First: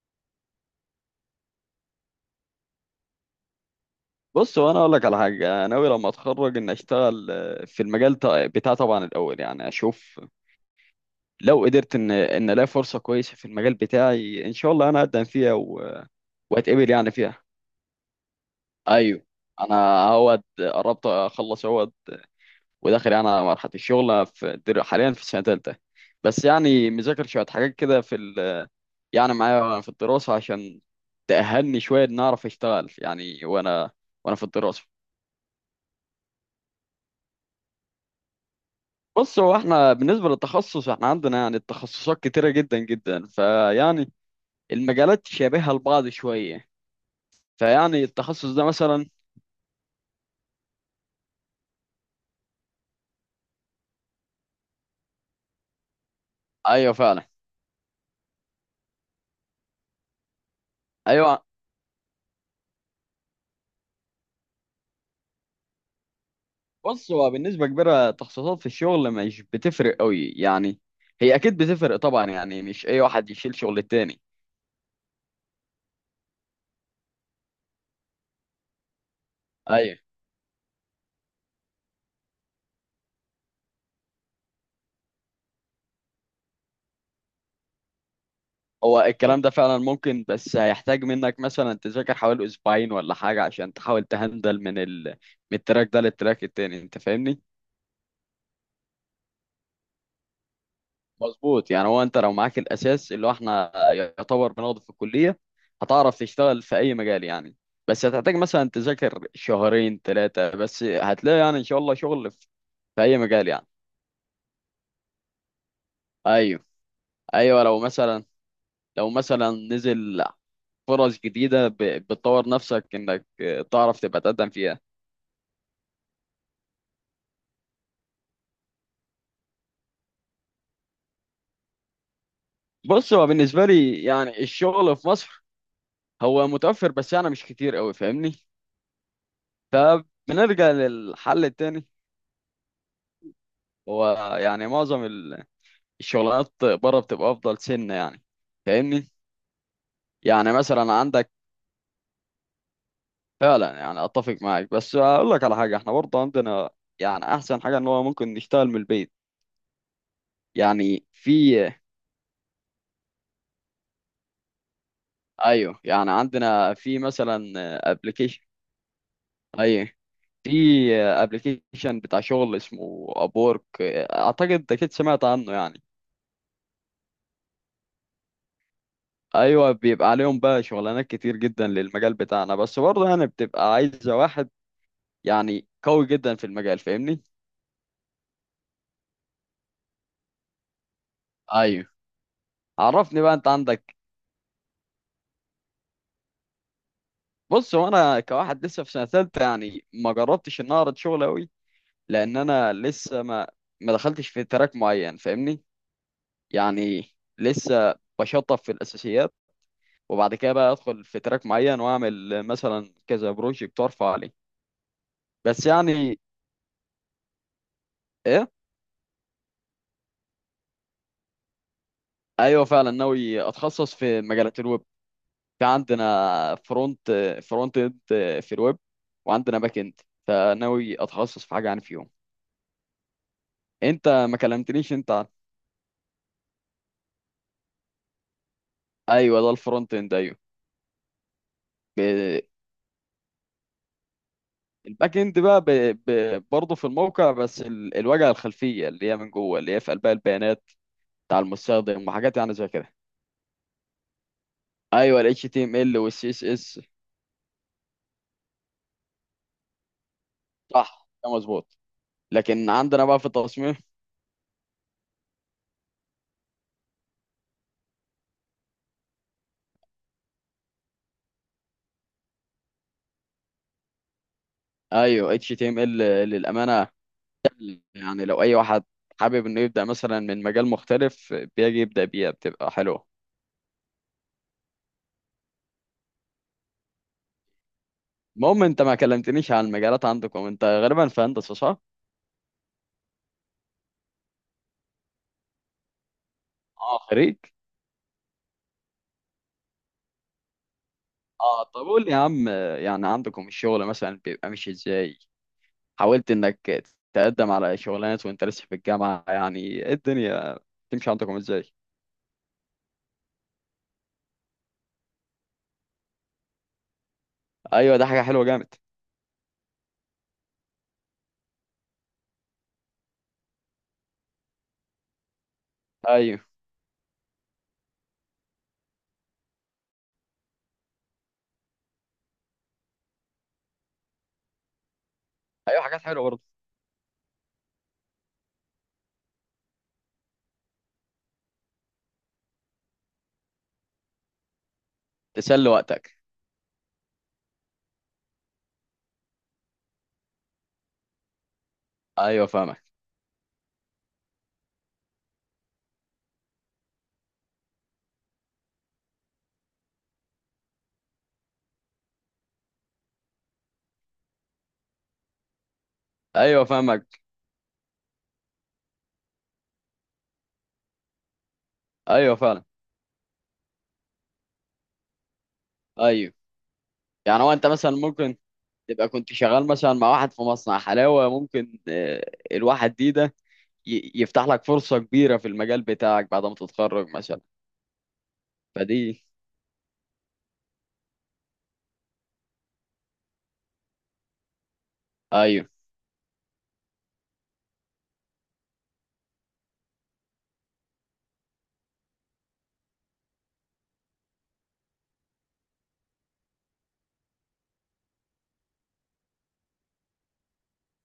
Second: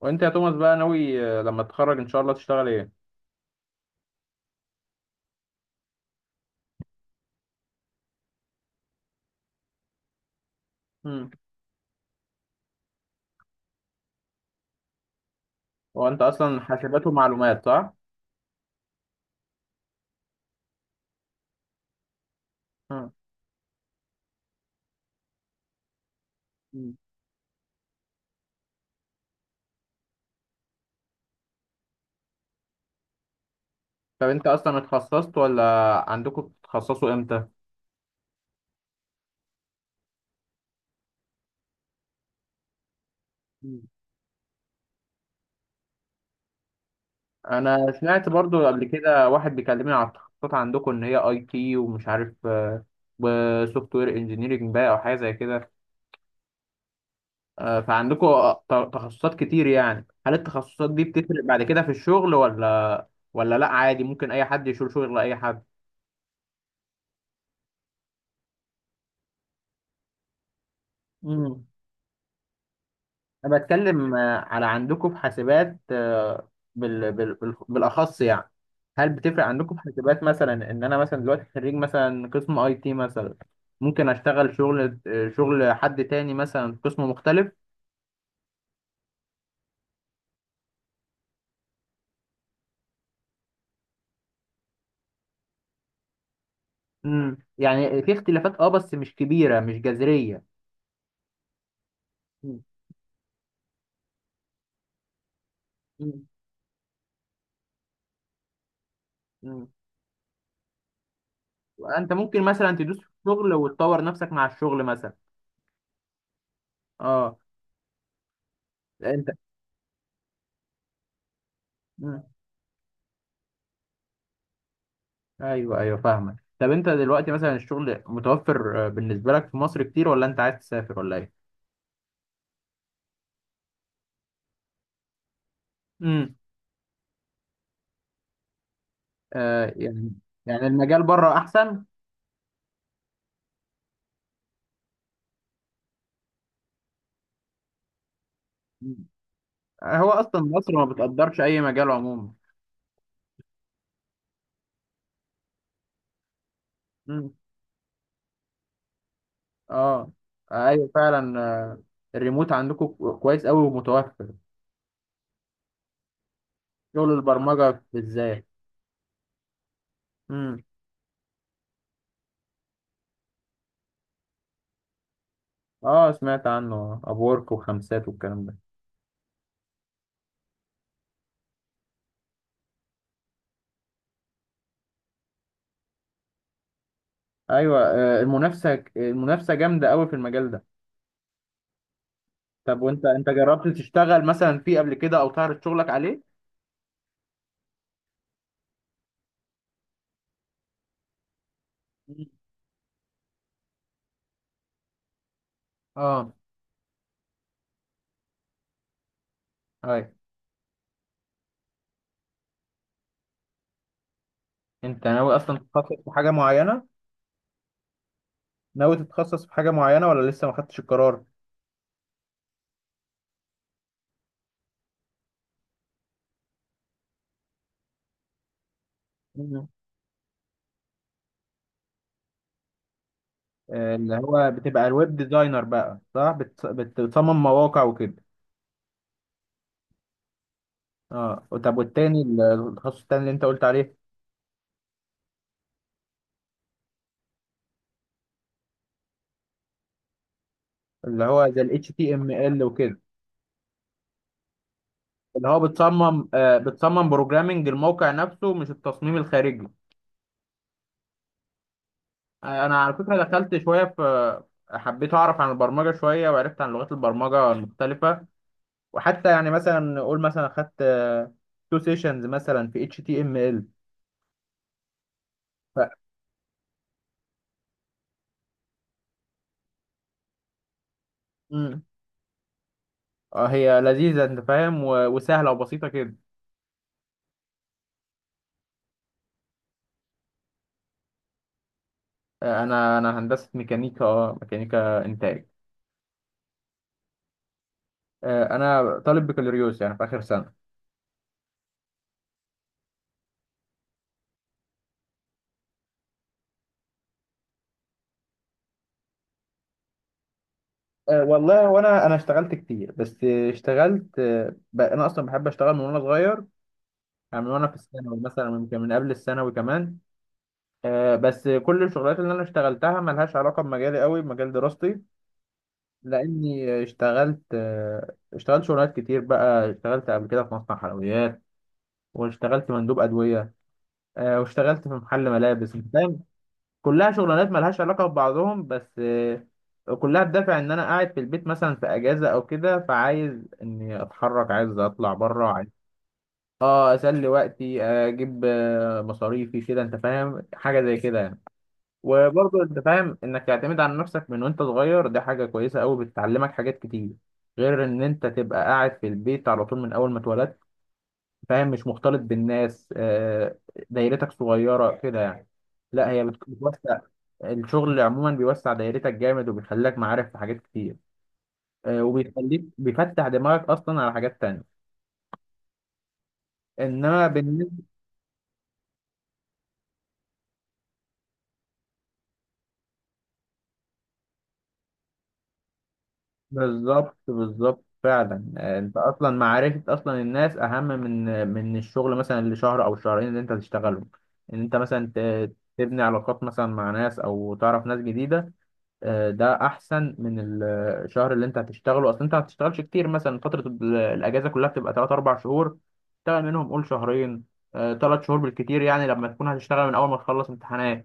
وانت يا توماس بقى ناوي لما تتخرج ان شاء الله تشتغل ايه؟ بص، وانا اقول لك على حاجه. انا ناوي لما اتخرج ان اشتغل في المجال بتاعي طبعا. الاول يعني اشوف. مم. لو قدرت ان الاقي فرصه كويسه في المجال بتاعي ان شاء الله انا اقدم فيها هو انت اصلا واتقبل حاسبات يعني فيها. ومعلومات صح؟ ايوه. انا اهوت قربت اخلص اهوت. وداخل مم. يعني على مرحله الشغل حاليا في سنه ثالثه. بس يعني مم. مذاكر شويه حاجات كده يعني معايا في الدراسه عشان تأهلني شويه ان اعرف اشتغل يعني. وانا طب وانا في انت اصلا الدراسه. اتخصصت ولا عندكم بتتخصصوا امتى؟ بص، هو احنا بالنسبة للتخصص، احنا عندنا يعني التخصصات كتيرة جدا جدا، مم. فيعني المجالات شبيهة لبعض شوية، انا فيعني سمعت التخصص ده برضو قبل مثلا. كده واحد بيكلمني على التخصصات عندكم ان هي اي تي ومش عارف وسوفت وير انجينيرنج بقى او حاجه زي كده. ايوه فعلا. فعندكم تخصصات كتير، يعني هل التخصصات دي ايوه. بتفرق بعد كده في الشغل ولا ولا لا عادي ممكن اي حد يشيل شغل اي حد؟ بص، هو بالنسبة كبيرة تخصصات في الشغل مش بتفرق قوي يعني، هي اكيد مم. بتفرق طبعا يعني، مش اي واحد يشيل انا شغل بتكلم التاني. على عندكم في حاسبات، بالاخص يعني، هل بتفرق عندكم في ايوه. حاسبات مثلا ان انا مثلا دلوقتي خريج مثلا قسم اي تي مثلا ممكن اشتغل شغل شغل حد تاني مثلا في قسم مختلف؟ هو الكلام ده فعلا ممكن، بس هيحتاج منك مثلا تذاكر حوالي اسبوعين ولا حاجة عشان تحاول تهندل من التراك ده للتراك التاني، انت فاهمني؟ يعني في اختلافات، اه بس مش كبيرة، مش جذرية. مظبوط. يعني هو انت لو معاك مم. الاساس اللي هو احنا يعتبر بناخده في الكليه هتعرف مم. تشتغل في اي مجال يعني. بس هتحتاج مثلا تذاكر مم. شهرين ثلاثه، بس هتلاقي يعني ان شاء الله انت شغل ممكن في مثلا تدوس في في اي مجال الشغل يعني. وتطور نفسك مع الشغل مثلا؟ ايوه، اه. ايوه. لو مثلا لو انت. مثلا نزل فرص جديده بتطور نفسك انك تعرف تبقى تقدم فيها. ايوه، ايوه، فاهمك. طب انت دلوقتي مثلا الشغل متوفر بالنسبه لك في مصر كتير ولا انت عايز تسافر ولا ايه؟ بص، هو بالنسبه لي يعني الشغل في مصر امم. هو متوفر، بس يعني مش كتير قوي فاهمني. آه، يعني. يعني فبنرجع المجال بره للحل احسن. التاني. هو يعني معظم الشغلانات بره بتبقى افضل سنه يعني، فاهمني. هو اصلا يعني مصر ما مثلا عندك. بتقدرش اي مجال عموما. فعلا يعني اتفق معاك، بس اقول لك على حاجه: احنا برضه عندنا يعني امم. احسن حاجه ان هو ممكن نشتغل من البيت. اه. ايوه يعني فعلا. في، الريموت عندكم كويس قوي ومتوفر. ايوه، يعني عندنا في شغل مثلا البرمجه ابلكيشن. بالذات. ايوه، في امم. ابلكيشن بتاع شغل اسمه ابورك، اعتقد اكيد سمعت عنه يعني. اه، سمعت عنه ابورك وخمسات والكلام ده. ايوه، بيبقى عليهم بقى شغلانات كتير جدا للمجال بتاعنا، بس برضه يعني بتبقى عايزه واحد يعني قوي جدا في المجال فاهمني. ايوه. المنافسه، المنافسه جامده قوي في المجال ده. ايوه. طب وانت عرفني بقى انت جربت عندك. تشتغل مثلا فيه قبل كده او تعرض شغلك عليه؟ بص، هو انا كواحد لسه في سنه ثالثه يعني ما جربتش ان أنا اعرض شغل قوي، مم. لان انا لسه ما دخلتش في تراك معين فاهمني. اه. يعني لسه بشطب في الاساسيات، اي. وبعد كده بقى ادخل في تراك معين واعمل مثلا كذا بروجكت وارفع عليه. انت ناوي اصلا بس تتخصص في يعني حاجه معينه؟ ايه. ناوي تتخصص في حاجه معينه ولا لسه ما خدتش القرار؟ ايوه فعلا، ناوي اتخصص في مجالات الويب. في عندنا فرونت اند في الويب، وعندنا مم. باك اند. فناوي اتخصص في حاجه يعني فيهم. انت اللي ما هو بتبقى كلمتنيش الويب انت. ديزاينر بقى، صح؟ بتصمم مواقع وكده. ايوه، ده الفرونت اند. ايوه. اه، طب والتاني ب- التخصص التاني اللي انت قلت عليه. الباك اند بقى برضه في الموقع، بس الواجهه الخلفيه اللي هي من جوه، اللي هي في قلبها البيانات اللي بتاع هو زي ال المستخدم وحاجات يعني HTML زي كده. وكده. ايوه، ال اللي هو HTML وال بتصمم، آه، CSS. بتصمم بروجرامنج الموقع نفسه مش التصميم الخارجي. صح، ده مظبوط. لكن انا على عندنا فكره بقى في دخلت التصميم. شويه في، حبيت اعرف عن البرمجه شويه وعرفت عن لغات البرمجه المختلفه، وحتى يعني مثلا نقول مثلا خدت تو سيشنز مثلا في اتش تي ام ال، ايوه ف. HTML. للامانه يعني لو اي واحد حابب انه يبدا مثلا من مجال مختلف، بيجي مم. يبدا بيها بتبقى حلوه. هي لذيذه، انت فاهم، وسهله وبسيطه كده. المهم، انت ما كلمتنيش عن المجالات عندكم. انت غالبا في هندسه صح؟ انا هندسه ميكانيكا، اه ميكانيكا انتاج. اه، خريج. انا طالب بكالوريوس يعني في اخر سنه. اه، طب قول لي يا عم، يعني عندكم الشغل مثلا بيبقى ماشي ازاي؟ حاولت انك تقدم على شغلانات وانت لسه في الجامعة؟ يعني إيه الدنيا تمشي عندكم ازاي؟ والله وانا اشتغلت كتير، بس اشتغلت، انا اصلا بحب اشتغل من وانا صغير، يعني من وانا في ايوه، ده الثانوي حاجة حلوة مثلا، من جامد. قبل الثانوي كمان. بس كل الشغلات اللي انا اشتغلتها ملهاش علاقه بمجالي، قوي بمجال دراستي، ايوه، لاني اشتغلت، اشتغلت شغلات كتير بقى، اشتغلت قبل كده في مصنع حلويات، واشتغلت مندوب ادويه، واشتغلت في محل ملابس، ايوه. أنت حاجات فاهم. حلوة برضه. كلها شغلانات ملهاش علاقه ببعضهم، بس كلها بدافع ان انا قاعد في البيت مثلا في اجازه او كده، فعايز اني اتحرك، عايز اطلع بره، عايز تسلي وقتك. اه اسلي وقتي، اجيب مصاريفي كده، انت فاهم، حاجه زي كده يعني. ايوه وبرضه انت فاهمك. فاهم انك تعتمد على نفسك من وانت صغير، دي حاجة كويسة قوي، بتعلمك حاجات كتير، غير ان انت تبقى قاعد في البيت على طول من اول ما اتولدت، فاهم، مش مختلط بالناس. دايرتك صغيرة كده يعني. لا، هي ايوه بتوسع، فاهمك. الشغل عموما بيوسع دايرتك جامد، وبيخليك معارف في حاجات كتير، ايوه وبيخليك فعلا. بيفتح دماغك اصلا على حاجات تانية. ايوه، انما يعني هو انت بالنسبة، مثلا ممكن تبقى كنت شغال مثلا مع واحد في مصنع حلاوة، ممكن الواحد دي ده يفتح لك فرصة كبيرة في المجال بتاعك بعد ما تتخرج بالظبط مثلا. بالظبط فعلا. انت فدي. اصلا معرفة اصلا الناس اهم من الشغل مثلا اللي شهر او شهرين اللي انت هتشتغلهم، ان انت مثلا ايوه، تبني علاقات مثلا مع ناس، او تعرف ناس جديدة. ده احسن من الشهر اللي انت هتشتغله، اصلا انت ما هتشتغلش كتير مثلا، فترة الاجازة كلها بتبقى 3 4 شهور، تشتغل منهم قول شهرين 3 شهور بالكتير، يعني لما تكون هتشتغل من اول ما تخلص امتحانات.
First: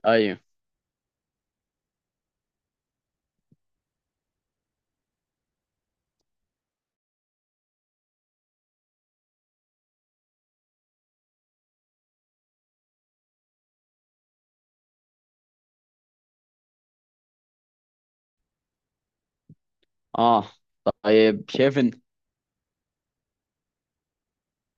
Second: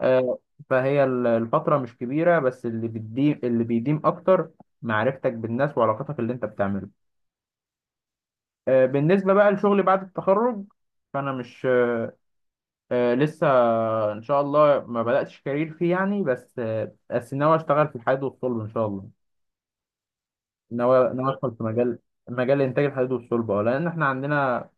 آه، ايوه. فهي الفترة مش كبيرة، بس اللي بتديم، اللي بيديم أكتر معرفتك بالناس وعلاقتك اللي أنت بتعمله. بالنسبة بقى لشغلي بعد التخرج، فأنا مش، لسه إن شاء الله ما بدأتش كارير فيه يعني، بس بس ناوي أشتغل في الحديد والصلب إن شاء الله. اه. ناوي طيب، أدخل في شايف انت. مجال، مجال إنتاج الحديد والصلب، أه لأن إحنا عندنا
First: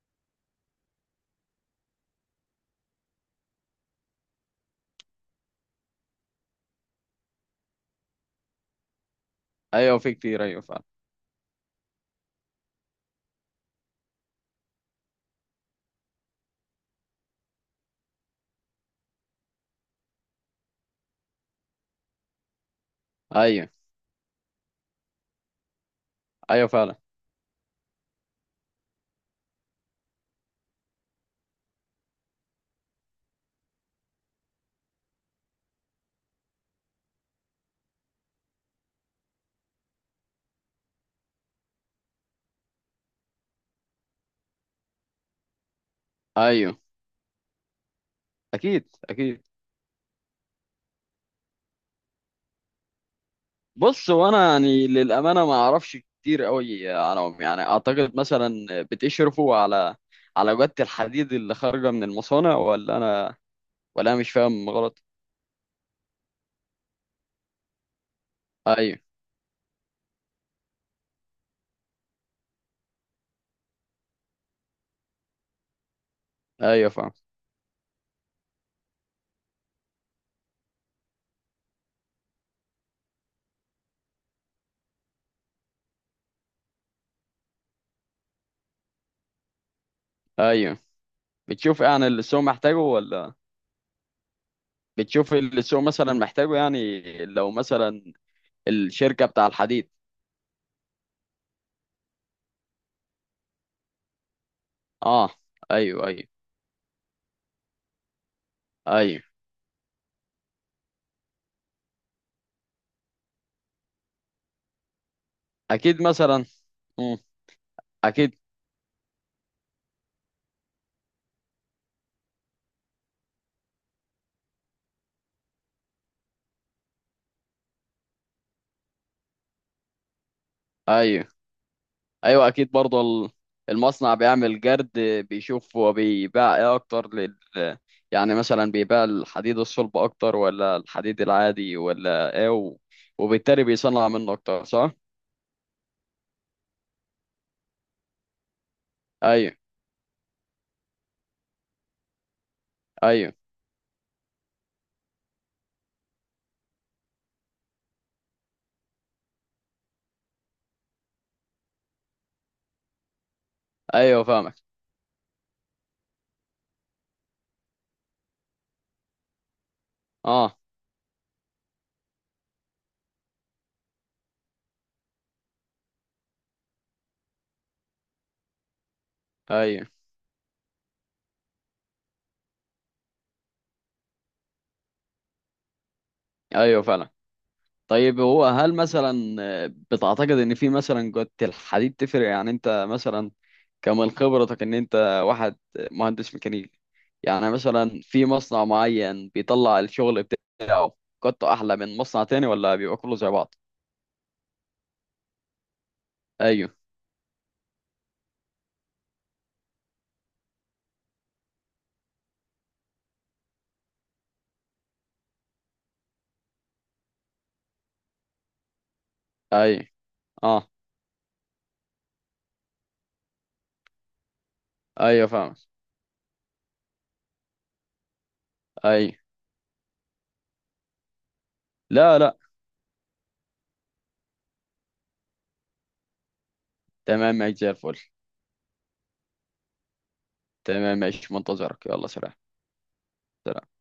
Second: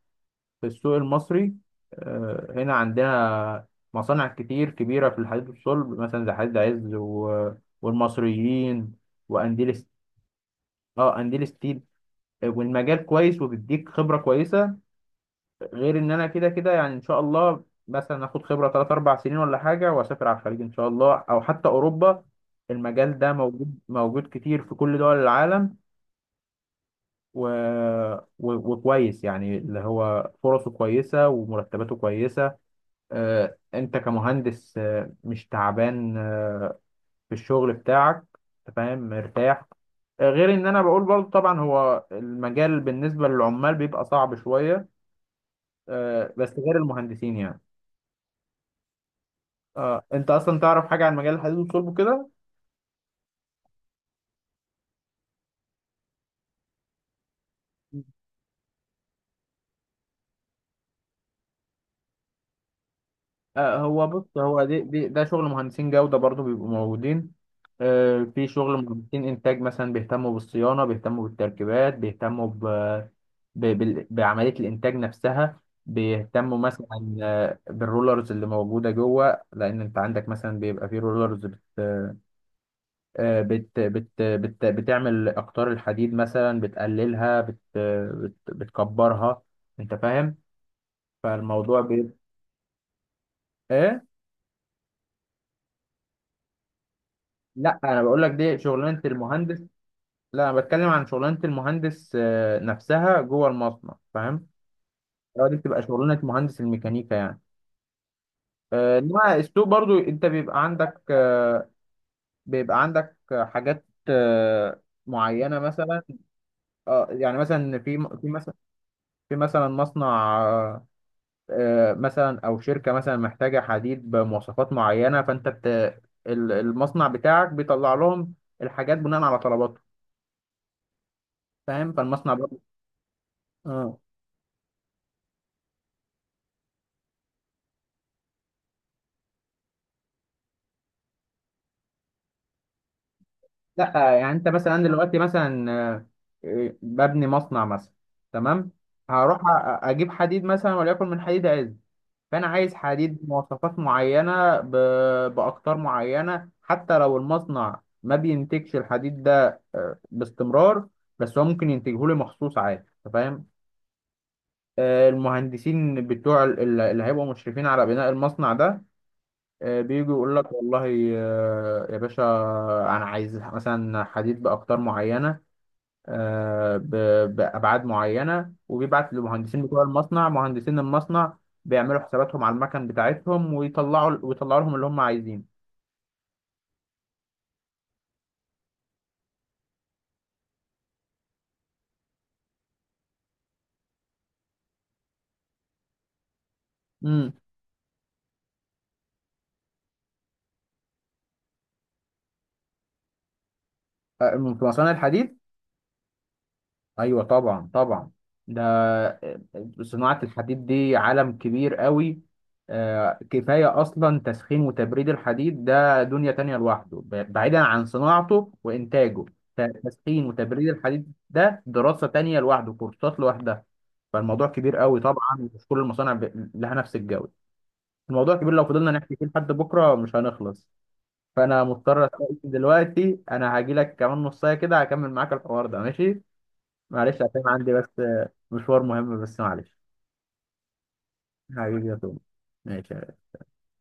في السوق المصري، هنا عندنا مصانع كتير كبيرة في الحديد والصلب، مثلا زي حديد عز و... والمصريين، وأنديل س- ايوه في كتير، ايوه فعلا. اه أنديل ستيل. والمجال كويس وبيديك خبرة كويسة، غير إن أنا كده كده يعني إن شاء الله مثلا آخد خبرة تلات أربع سنين ولا حاجة وأسافر على الخليج إن شاء الله، أو حتى أوروبا. المجال ده ايوه، موجود، موجود كتير في كل دول العالم، ايوه فعلا. و... و... وكويس يعني، اللي هو فرصه كويسة ومرتباته كويسة. انت كمهندس مش تعبان في الشغل بتاعك، أنت فاهم، مرتاح. غير ان انا بقول برضه، طبعا هو المجال بالنسبة للعمال بيبقى صعب شوية، بس غير ايوه المهندسين يعني. اكيد، اكيد. انت اصلا تعرف حاجة عن مجال الحديد والصلب كده؟ بص، وانا يعني للامانه ما اعرفش كتير قوي عنهم، يعني اعتقد مثلا بتشرفوا على جوده الحديد اللي خارجه من المصانع، ولا انا هو ولا انا مش بص، هو فاهم دي غلط. ده شغل مهندسين جودة برضو بيبقوا موجودين. في شغل ايوه، مهندسين إنتاج مثلا، بيهتموا بالصيانة، بيهتموا بالتركيبات، بيهتموا بعملية الإنتاج نفسها، بيهتموا ايوه فاهم. مثلا بالرولرز اللي موجودة جوه، لأن أنت عندك مثلا بيبقى في رولرز بت... آه، بت... بت... بت... بتعمل أقطار الحديد مثلا، بتقللها، بت... بتكبرها، أنت فاهم. ايوه. بتشوف فالموضوع يعني بيبقى. اللي السوق محتاجه؟ ولا إيه؟ بتشوف اللي السوق مثلا محتاجه يعني؟ لو لا انا مثلا بقول لك دي شغلانه الشركه بتاع المهندس، الحديد. لا انا بتكلم عن شغلانه المهندس نفسها جوه المصنع، فاهم، اه. هو دي بتبقى ايوه، شغلانه ايوه. مهندس الميكانيكا يعني. ايوه انما السوق برضو انت بيبقى عندك حاجات معينه مثلا. اكيد مثلا. اه مم. يعني مثلا في في اكيد. مثلا، في مثلا مصنع مثلا او شركه مثلا محتاجه حديد بمواصفات معينه، فانت المصنع بتاعك بيطلع لهم الحاجات بناء على طلباتهم، ايوه، فاهم، فالمصنع ايوه اكيد برضه. برضو. المصنع بيعمل جرد، بيشوف هو بيباع ايه اكتر يعني مثلا بيباع الحديد الصلب اكتر ولا الحديد العادي ولا ايه، وبالتالي لا بيصنع يعني منه انت اكتر مثلا، انا صح؟ دلوقتي مثلا ببني مصنع مثلا، تمام، هروح ايوه، اجيب حديد مثلا وليكن من حديد عز، فانا عايز حديد ايوه. بمواصفات معينه، باقطار معينه، حتى لو المصنع ما بينتجش الحديد ده باستمرار، بس هو ممكن ينتجه لي مخصوص عادي، أنت فاهم. ايوه فاهمك. المهندسين بتوع اللي هيبقوا مشرفين على بناء المصنع ده، بيجوا يقول لك اه. والله، يا باشا انا عايز مثلا حديد باقطار معينه، بأبعاد معينة، وبيبعت لمهندسين بتوع ايوه، المصنع، مهندسين المصنع بيعملوا حساباتهم على المكن بتاعتهم ويطلعوا، ويطلعوا لهم اللي هم عايزينه. ايوه فعلا. طيب، هو هل مثلا بتعتقد ان في مثلا جودة الحديد تفرق يعني؟ انت مثلا كمن خبرتك ان انت واحد مهندس ميكانيكي، امم. يعني مثلا في مصنع معين بيطلع الشغل بتاعه جودته احلى من مصنع تاني، ولا بيبقى كله زي بعض؟ في مصانع الحديد؟ ايوه، ايوه طبعا طبعا. ده آه، صناعة الحديد دي عالم كبير قوي، كفاية اصلا تسخين وتبريد الحديد، ده دنيا تانية لوحده، بعيدا عن صناعته وانتاجه. ايوه. تسخين اه، وتبريد الحديد ده دراسة تانية لوحده، كورسات لوحدها. فالموضوع كبير قوي، ايوه طبعا فاهم. مش كل المصانع لها نفس الجودة. الموضوع كبير، لو فضلنا ايوه. نحكي فيه لحد بكرة مش هنخلص. فانا مضطر لا لا. استأذن دلوقتي، انا هاجي لك كمان نص ساعة كده، هكمل معاك الحوار ده، ماشي؟ معلش تمام، عشان ماشي زي عندي الفل. بس مشوار مهم، بس معلش. تمام، ماشي منتظرك، حبيبي يا يلا توم، سلام. ماشي. سلام.